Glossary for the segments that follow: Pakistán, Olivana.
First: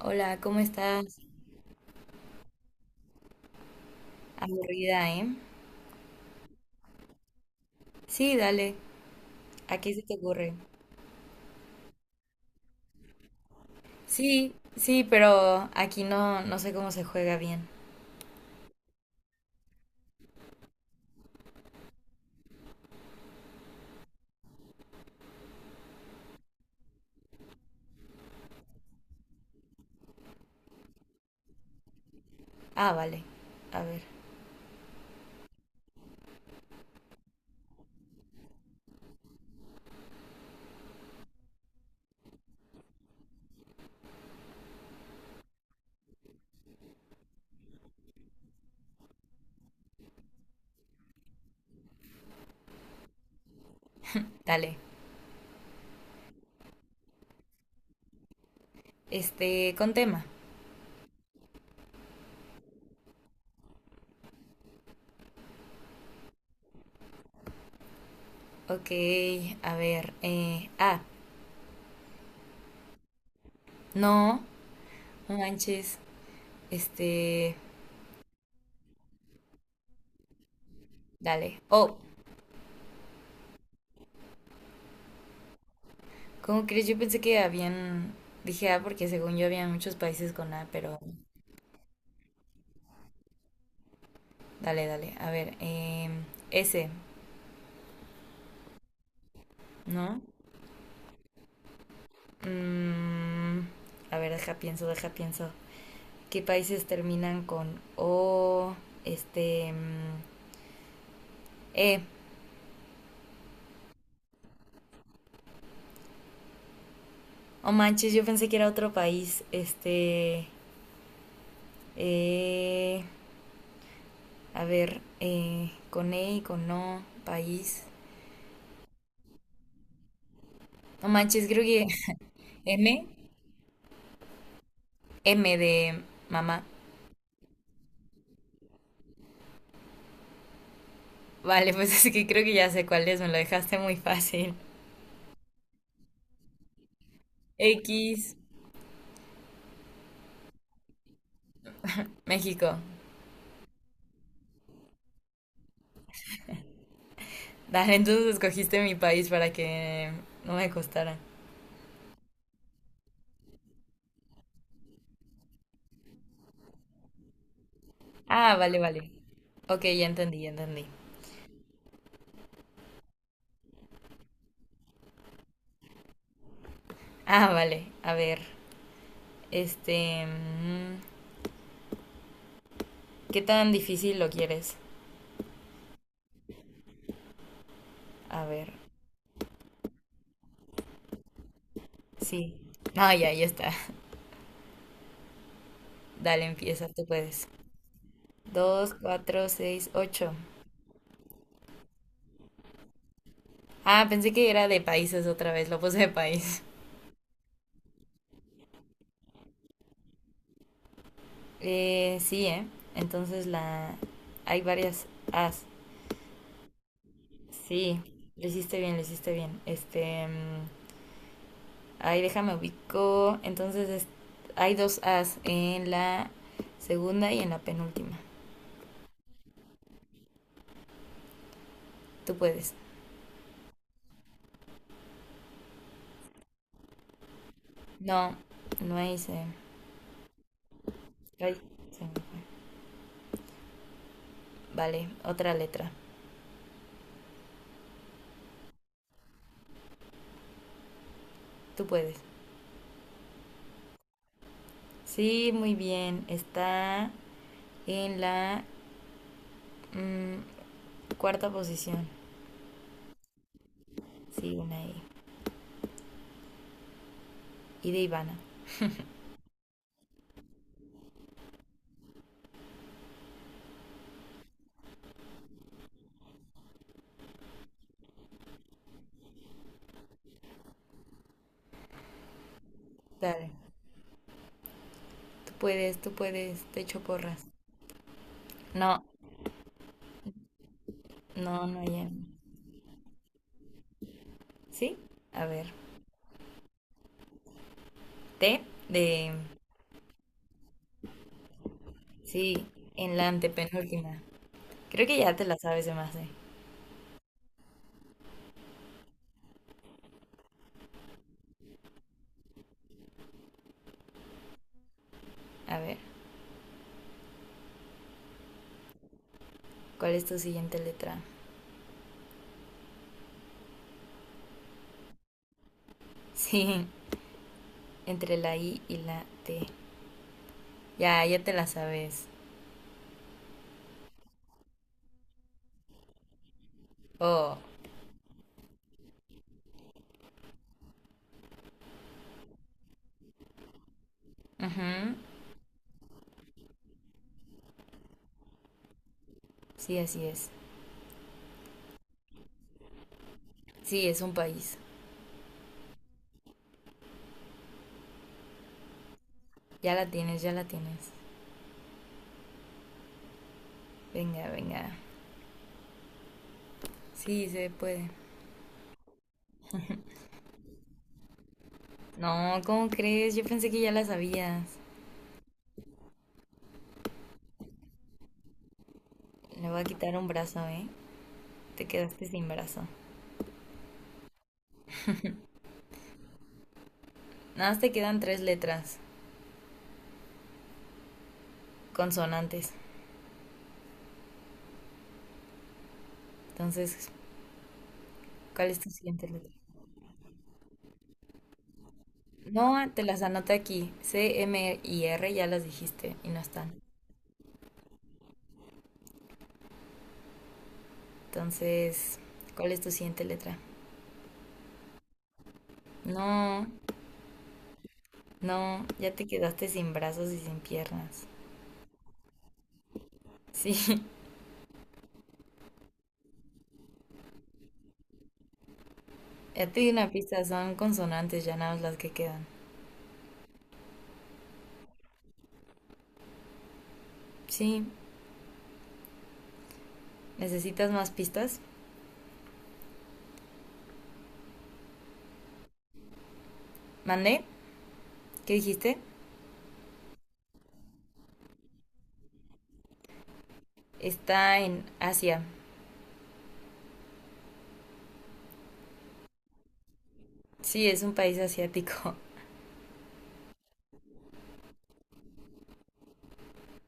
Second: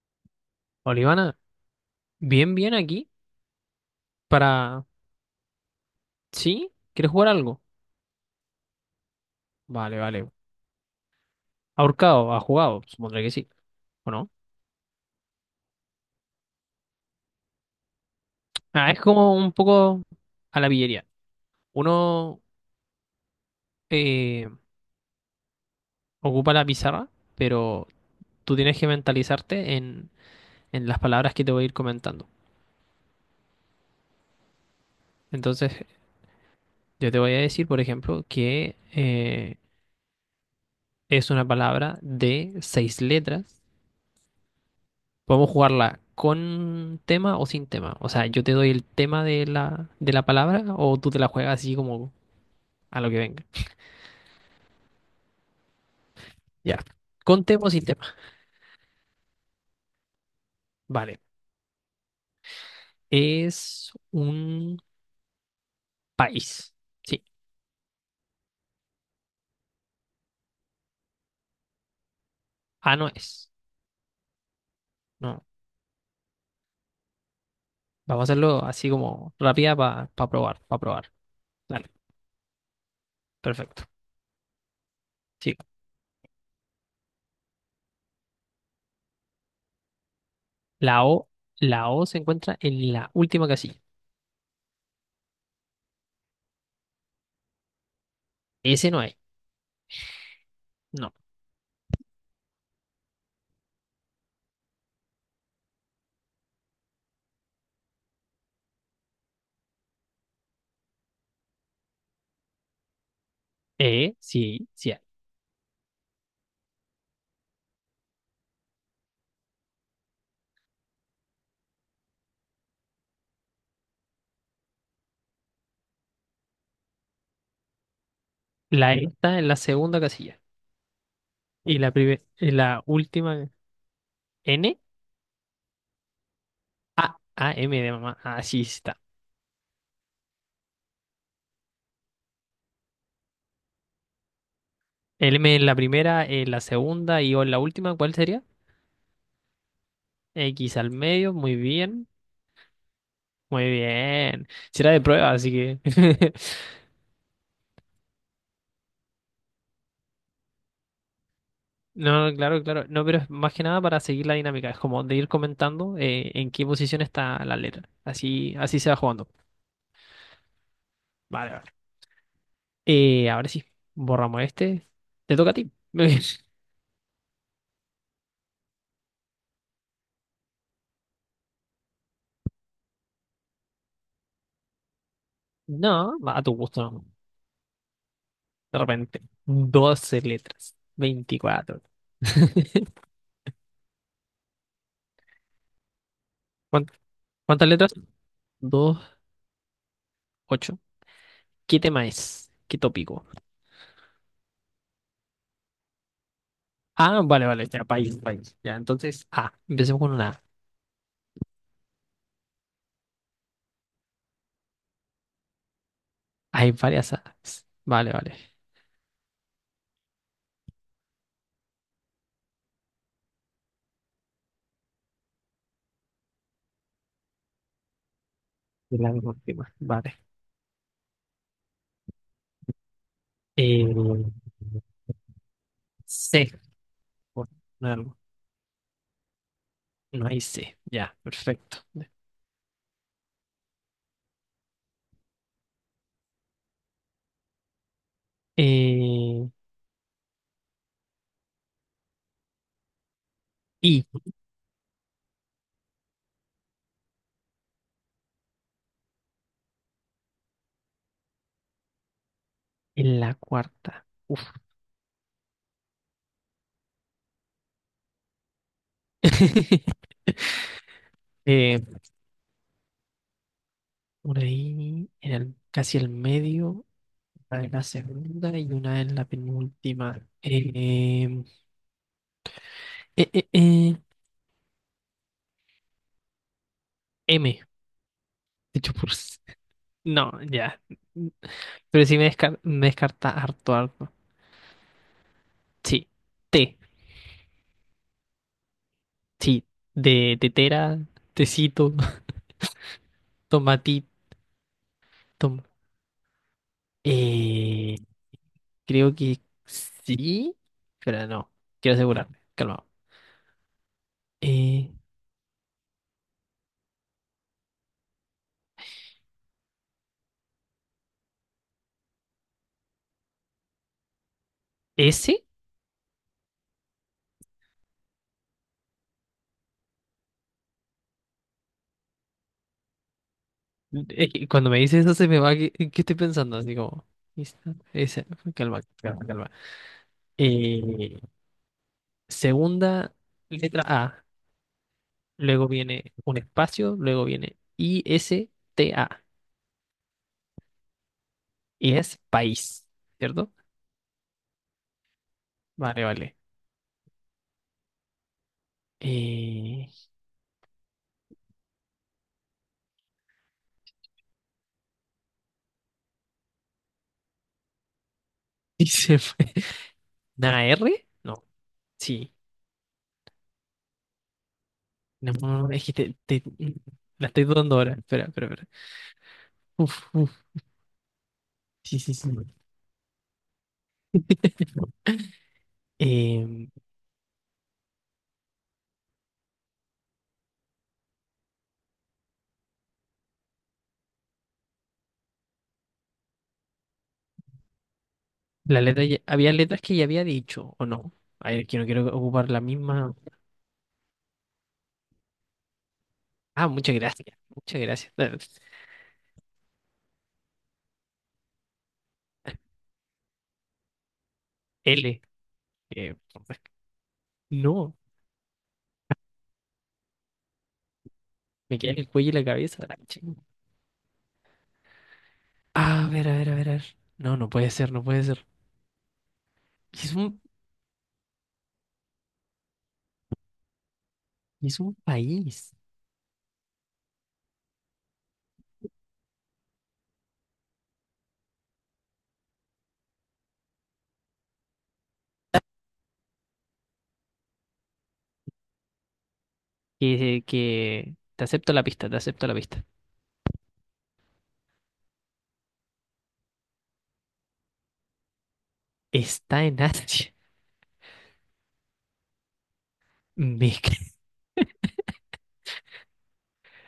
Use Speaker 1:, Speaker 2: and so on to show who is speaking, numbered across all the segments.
Speaker 1: Hola, ¿cómo estás?
Speaker 2: Olivana, bien, bien aquí para...
Speaker 1: Aburrida, ¿eh?
Speaker 2: ¿Sí? ¿Quieres jugar algo?
Speaker 1: Sí, dale. ¿A qué
Speaker 2: Vale,
Speaker 1: se te
Speaker 2: vale.
Speaker 1: ocurre?
Speaker 2: Ahorcado, ha jugado, supondré que sí, ¿o no?
Speaker 1: Sí, sí, pero aquí no, no sé cómo se juega bien.
Speaker 2: Ah, es como un poco a la pillería. Uno eh, ocupa la pizarra, pero tú tienes que mentalizarte en las palabras que te voy a ir comentando.
Speaker 1: Ah, vale. A ver,
Speaker 2: Entonces, yo te voy a decir, por ejemplo, que es una palabra de seis letras. Podemos jugarla con tema o sin tema. O sea, yo te doy el tema de de la palabra, o tú te la juegas así como a lo que venga.
Speaker 1: dale.
Speaker 2: Ya. Con tema o sin tema.
Speaker 1: Con tema.
Speaker 2: Vale. Es un país. Sí.
Speaker 1: Ok, a ver.
Speaker 2: Ah, no es.
Speaker 1: No, no
Speaker 2: No.
Speaker 1: manches. Este,
Speaker 2: Vamos a hacerlo así como rápida para probar, para probar.
Speaker 1: dale.
Speaker 2: Dale.
Speaker 1: Oh,
Speaker 2: Perfecto. Sí.
Speaker 1: ¿cómo crees? Yo pensé que habían... Dije ah, porque según yo había muchos países con A, pero
Speaker 2: La O, la O se encuentra en la última casilla.
Speaker 1: dale, dale. A ver, S,
Speaker 2: S no hay.
Speaker 1: ¿no?
Speaker 2: No.
Speaker 1: Mm, a ver, deja pienso, deja pienso. ¿Qué países terminan con O? Este. mm, eh.
Speaker 2: E, sí, sí hay.
Speaker 1: Oh manches, yo pensé que era otro país. Eh. A ver, con E y con O, país.
Speaker 2: La E está en la segunda casilla.
Speaker 1: No manches, creo
Speaker 2: Y
Speaker 1: que
Speaker 2: la, prime- en la
Speaker 1: M.
Speaker 2: última N.
Speaker 1: M de mamá.
Speaker 2: A, M de mamá. Así está.
Speaker 1: Vale, pues es que creo que ya sé cuál es, me lo dejaste muy fácil.
Speaker 2: El M en la primera, en la segunda y O en la última, ¿cuál
Speaker 1: X,
Speaker 2: sería? X al medio, muy bien.
Speaker 1: México.
Speaker 2: Muy bien. Será de prueba, así que.
Speaker 1: Dale, entonces escogiste mi país para que no me costara.
Speaker 2: No, no, claro, claro. No, pero es más que nada para seguir la dinámica. Es como de ir comentando en qué posición está la letra. Así,
Speaker 1: Ah, vale,
Speaker 2: así se va
Speaker 1: vale.
Speaker 2: jugando.
Speaker 1: Ok, ya entendí, ya entendí.
Speaker 2: Vale, vale. Ahora sí, borramos este. Te toca a ti.
Speaker 1: Ah, vale. A ver, este... mm, ¿qué tan difícil lo quieres?
Speaker 2: No, va a tu gusto, no.
Speaker 1: A ver,
Speaker 2: De repente. 12 letras. 24.
Speaker 1: sí. No, ya, ya está. Dale,
Speaker 2: ¿Cuán-
Speaker 1: empieza, tú puedes.
Speaker 2: ¿Cuántas letras?
Speaker 1: Dos, cuatro, seis, ocho.
Speaker 2: Ocho. ¿Qué tema es? ¿Qué tópico?
Speaker 1: Ah, pensé que era de países otra vez, lo puse de país.
Speaker 2: Ah, vale, vale, ya, país, país. Ya, entonces, A. Empecemos con una A.
Speaker 1: Sí, ¿eh? Entonces hay varias as.
Speaker 2: Hay varias A's.
Speaker 1: Sí,
Speaker 2: Vale, vale.
Speaker 1: lo hiciste bien, lo hiciste bien. Ahí déjame ubico. Entonces hay dos As en la segunda y en la penúltima.
Speaker 2: Es la última. Vale.
Speaker 1: Tú puedes.
Speaker 2: Eh, C. Por poner algo.
Speaker 1: No, no hice.
Speaker 2: No hay C. Ya,
Speaker 1: Ay,
Speaker 2: perfecto.
Speaker 1: se me fue. Vale, otra letra.
Speaker 2: Eh,
Speaker 1: Tú puedes.
Speaker 2: I.
Speaker 1: Sí, muy bien. Está en la mm, cuarta posición.
Speaker 2: En la cuarta. Uf.
Speaker 1: Sí, una E. I. Y de Ivana.
Speaker 2: Eh, una I en el, casi el medio. Una en la segunda y una en la penúltima. Eh, eh,
Speaker 1: Dale.
Speaker 2: eh,
Speaker 1: Tú puedes, tú puedes. Te echo porras.
Speaker 2: M. De hecho,
Speaker 1: No,
Speaker 2: por no, ya.
Speaker 1: no, no hay
Speaker 2: Pero sí
Speaker 1: M.
Speaker 2: me, descar- me descarta harto, harto.
Speaker 1: ¿Sí? A ver.
Speaker 2: Sí. Té.
Speaker 1: T de.
Speaker 2: Sí. De tetera, tecito,
Speaker 1: Sí, en la
Speaker 2: tomatito.
Speaker 1: antepenúltima. Creo que ya te la
Speaker 2: tom-
Speaker 1: sabes de más, ¿eh?
Speaker 2: Eh, creo que sí. Pero no. Quiero asegurarme. Calmado. Eh,
Speaker 1: A ver, ¿cuál es tu siguiente letra?
Speaker 2: ¿Ese?
Speaker 1: Sí, entre la I y la T. Ya, ya te la sabes.
Speaker 2: Que cuando me dices eso se me va. ¿Qué, qué estoy pensando? Así como.
Speaker 1: Oh,
Speaker 2: ¿Lista? Ese. Calma, calma, calma. Eh, segunda letra A.
Speaker 1: ujú.
Speaker 2: Luego viene un espacio. Luego viene I, S, T, A.
Speaker 1: Sí, así es.
Speaker 2: Y es país, ¿cierto?
Speaker 1: Sí, es un país.
Speaker 2: Vale, vale. Eh,
Speaker 1: Ya la tienes, ya la tienes. Venga, venga. Sí, se puede.
Speaker 2: y se fue. ¿Una R? No, sí.
Speaker 1: No, ¿cómo crees? Yo pensé que ya la sabías.
Speaker 2: No, no, es que la estoy dudando ahora. Espera, espera, espera.
Speaker 1: Le voy a
Speaker 2: Uf,
Speaker 1: quitar un
Speaker 2: uf.
Speaker 1: brazo, ¿eh? Te
Speaker 2: Sí, sí,
Speaker 1: quedaste
Speaker 2: sí.
Speaker 1: sin brazo.
Speaker 2: Em,
Speaker 1: Nada más te quedan tres letras consonantes. Entonces, ¿cuál es
Speaker 2: la
Speaker 1: tu
Speaker 2: letra ya-
Speaker 1: siguiente
Speaker 2: había
Speaker 1: letra?
Speaker 2: letras que ya había dicho, ¿o no? A ver, que no quiero ocupar la
Speaker 1: No, te
Speaker 2: misma.
Speaker 1: las anoté aquí. C, M y R ya las dijiste y no
Speaker 2: Ah,
Speaker 1: están.
Speaker 2: muchas gracias. Muchas gracias.
Speaker 1: Entonces, ¿cuál es tu siguiente letra?
Speaker 2: L. eh,
Speaker 1: No,
Speaker 2: no,
Speaker 1: no, ya te quedaste sin brazos y sin piernas.
Speaker 2: me queda en el cuello y la cabeza. La ching.
Speaker 1: Sí,
Speaker 2: A ver, a ver, a ver, a ver. No, no puede ser, no puede ser.
Speaker 1: ya te di una
Speaker 2: Es un,
Speaker 1: pista, son consonantes, ya nada más las que quedan.
Speaker 2: es un país.
Speaker 1: Sí, ¿necesitas más pistas? ¿Mandé? ¿Qué dijiste?
Speaker 2: Que te acepto la pista, te acepto la pista.
Speaker 1: Está en Asia.
Speaker 2: Está en Asia.
Speaker 1: Sí, es un país asiático.
Speaker 2: Me ca-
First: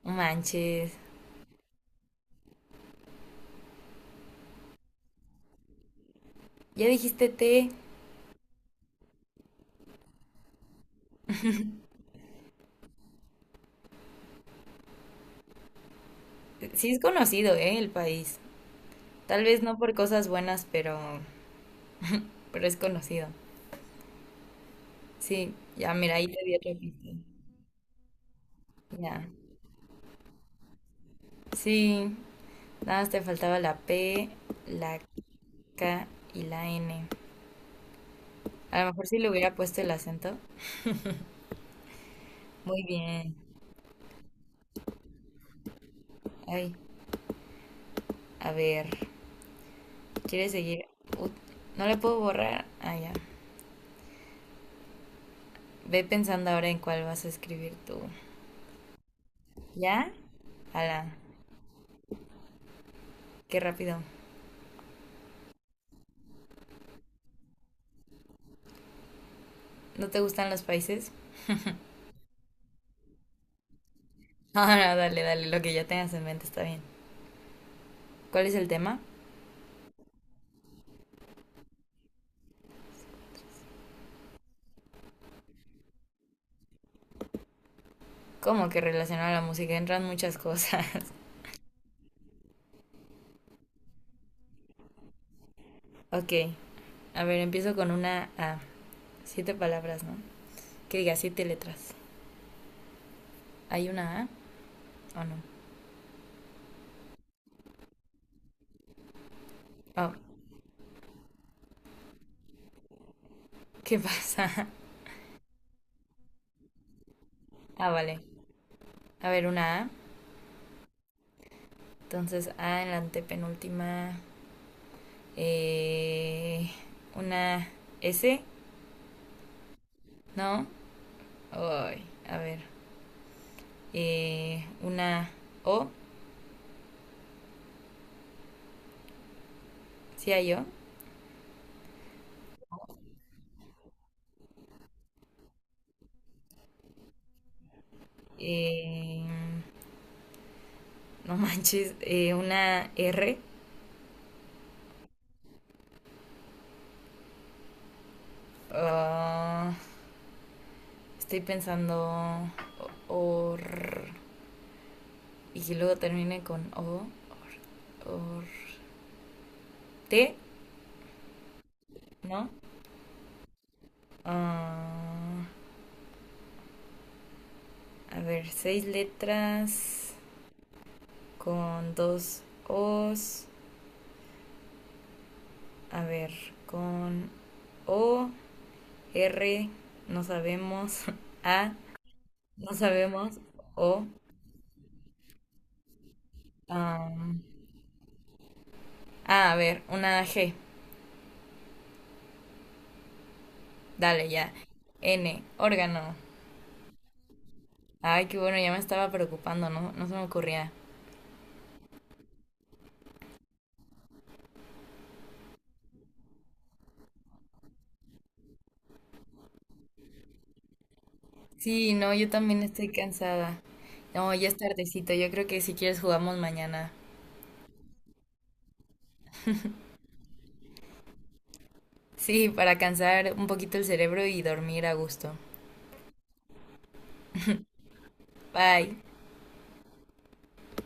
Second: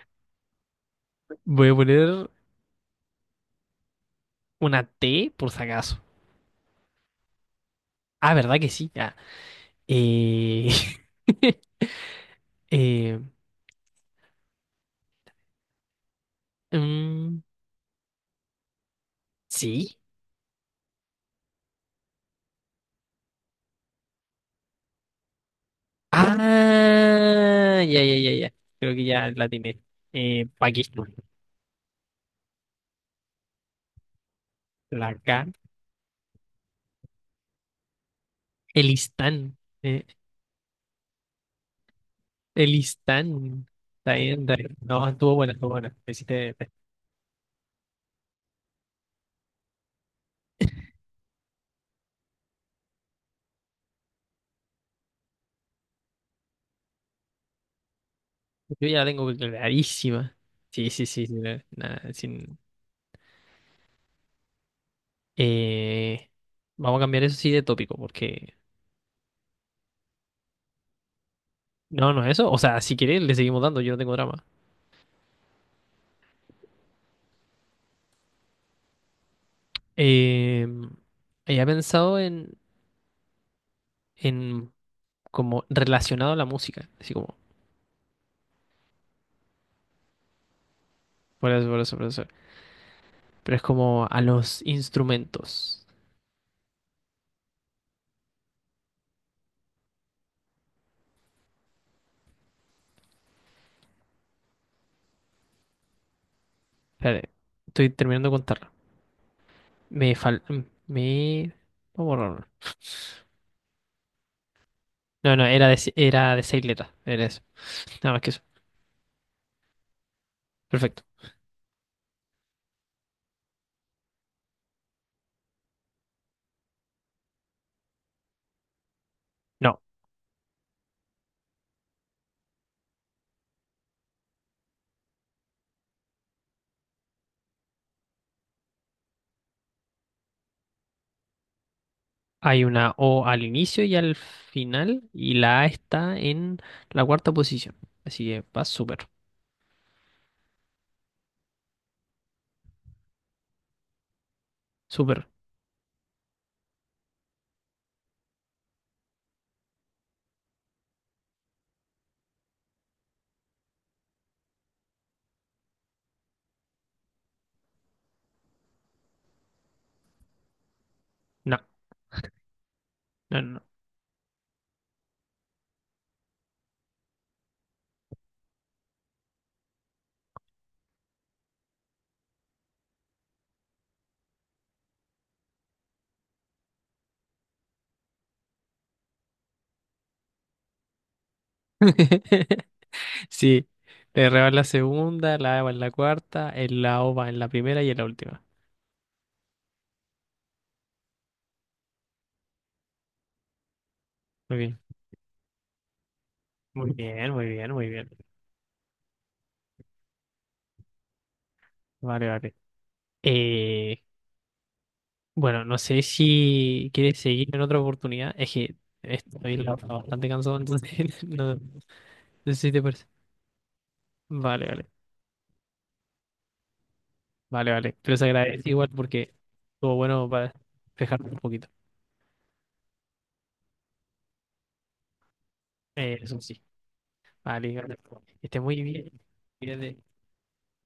Speaker 1: No manches.
Speaker 2: Voy a poner una T por si acaso.
Speaker 1: Ya dijiste T.
Speaker 2: Ah, ¿verdad que sí? Ah, eh, eh,
Speaker 1: Sí es
Speaker 2: mm,
Speaker 1: conocido, ¿eh? El país. Tal vez no por
Speaker 2: sí.
Speaker 1: cosas buenas, pero es conocido. Sí, ya mira, ahí te di otra pista.
Speaker 2: Ah, ya, ya, ya, ya. Creo que
Speaker 1: Ya.
Speaker 2: ya la tiene. Pakistán.
Speaker 1: Sí, nada más te faltaba la P, la
Speaker 2: La K.
Speaker 1: K y la N. A lo mejor si le hubiera
Speaker 2: Elistán.
Speaker 1: puesto el
Speaker 2: Eh,
Speaker 1: acento. Muy bien.
Speaker 2: Elistán. Está bien, está bien. No, estuvo buena, estuvo buena. Me hiciste-
Speaker 1: Ay, a ver, ¿quieres seguir? Ut- no le puedo borrar. Ah, ya. Ve pensando ahora en cuál vas a escribir tú.
Speaker 2: Yo ya la tengo
Speaker 1: ¿Ya?
Speaker 2: clarísima. Sí,
Speaker 1: Ala,
Speaker 2: sí, sí, sí, la- la- sin-
Speaker 1: qué rápido.
Speaker 2: Eh, vamos a cambiar eso sí de tópico, porque...
Speaker 1: ¿No te gustan los países?
Speaker 2: No, no es eso. O sea, si quieres, le seguimos dando, yo no tengo drama.
Speaker 1: Ah, no, dale, dale, lo que ya tengas en mente está bien. ¿Cuál es el tema?
Speaker 2: Eh, había pensado en como relacionado a la música, así como...
Speaker 1: Como que relacionado a la música entran muchas cosas.
Speaker 2: Por eso, por eso, por eso. Pero es como a los instrumentos.
Speaker 1: Ok, a ver, empiezo con una A. Siete palabras, ¿no? Que diga siete letras. ¿Hay una A o no?
Speaker 2: Espérate, estoy terminando de contarlo.
Speaker 1: Oh,
Speaker 2: Me fal... Me... Vamos a borrarlo.
Speaker 1: ¿qué pasa?
Speaker 2: No, no, era de seis letras. Era eso.
Speaker 1: Ah,
Speaker 2: Nada
Speaker 1: vale.
Speaker 2: más que eso.
Speaker 1: A ver, una A.
Speaker 2: Perfecto.
Speaker 1: Entonces, A en la antepenúltima. Eh, una S,
Speaker 2: No.
Speaker 1: ¿no? Ay, a ver. Una O, ¿sí hay O?
Speaker 2: Hay una O al inicio y al final, y la A está en la cuarta posición. Así que va súper,
Speaker 1: Eh, no manches. Una R.
Speaker 2: súper.
Speaker 1: Ah, estoy pensando or y que luego termine con o, or t,
Speaker 2: No,
Speaker 1: ¿no?
Speaker 2: no, no.
Speaker 1: Ah, a ver, seis letras con dos os, a ver, con o, r, no sabemos, a,
Speaker 2: No.
Speaker 1: no sabemos,
Speaker 2: Sí,
Speaker 1: o,
Speaker 2: la R va en la segunda, la A va en la cuarta, el la O va en
Speaker 1: am,
Speaker 2: la primera y en la última.
Speaker 1: a ver, una g, dale ya,
Speaker 2: Muy bien,
Speaker 1: n, órgano.
Speaker 2: muy bien, muy bien, muy bien.
Speaker 1: Ay, qué bueno, ya me estaba preocupando, ¿no? No se me ocurría.
Speaker 2: Vale, vale. Eh, bueno, no sé si quieres seguir en otra oportunidad. Es que estoy la bastante cansado, entonces no, no
Speaker 1: Sí, no, yo
Speaker 2: sé
Speaker 1: también
Speaker 2: si te
Speaker 1: estoy
Speaker 2: parece.
Speaker 1: cansada. No, ya es
Speaker 2: Vale, vale.
Speaker 1: tardecito. Yo creo que si quieres jugamos mañana.
Speaker 2: Vale, vale. Pero se agradece igual porque estuvo bueno para despejarme un poquito.
Speaker 1: Sí, para cansar un poquito el cerebro y dormir a gusto.
Speaker 2: Eso sí. Vale, vale. Que esté muy
Speaker 1: Bye.
Speaker 2: bien. Cuídate.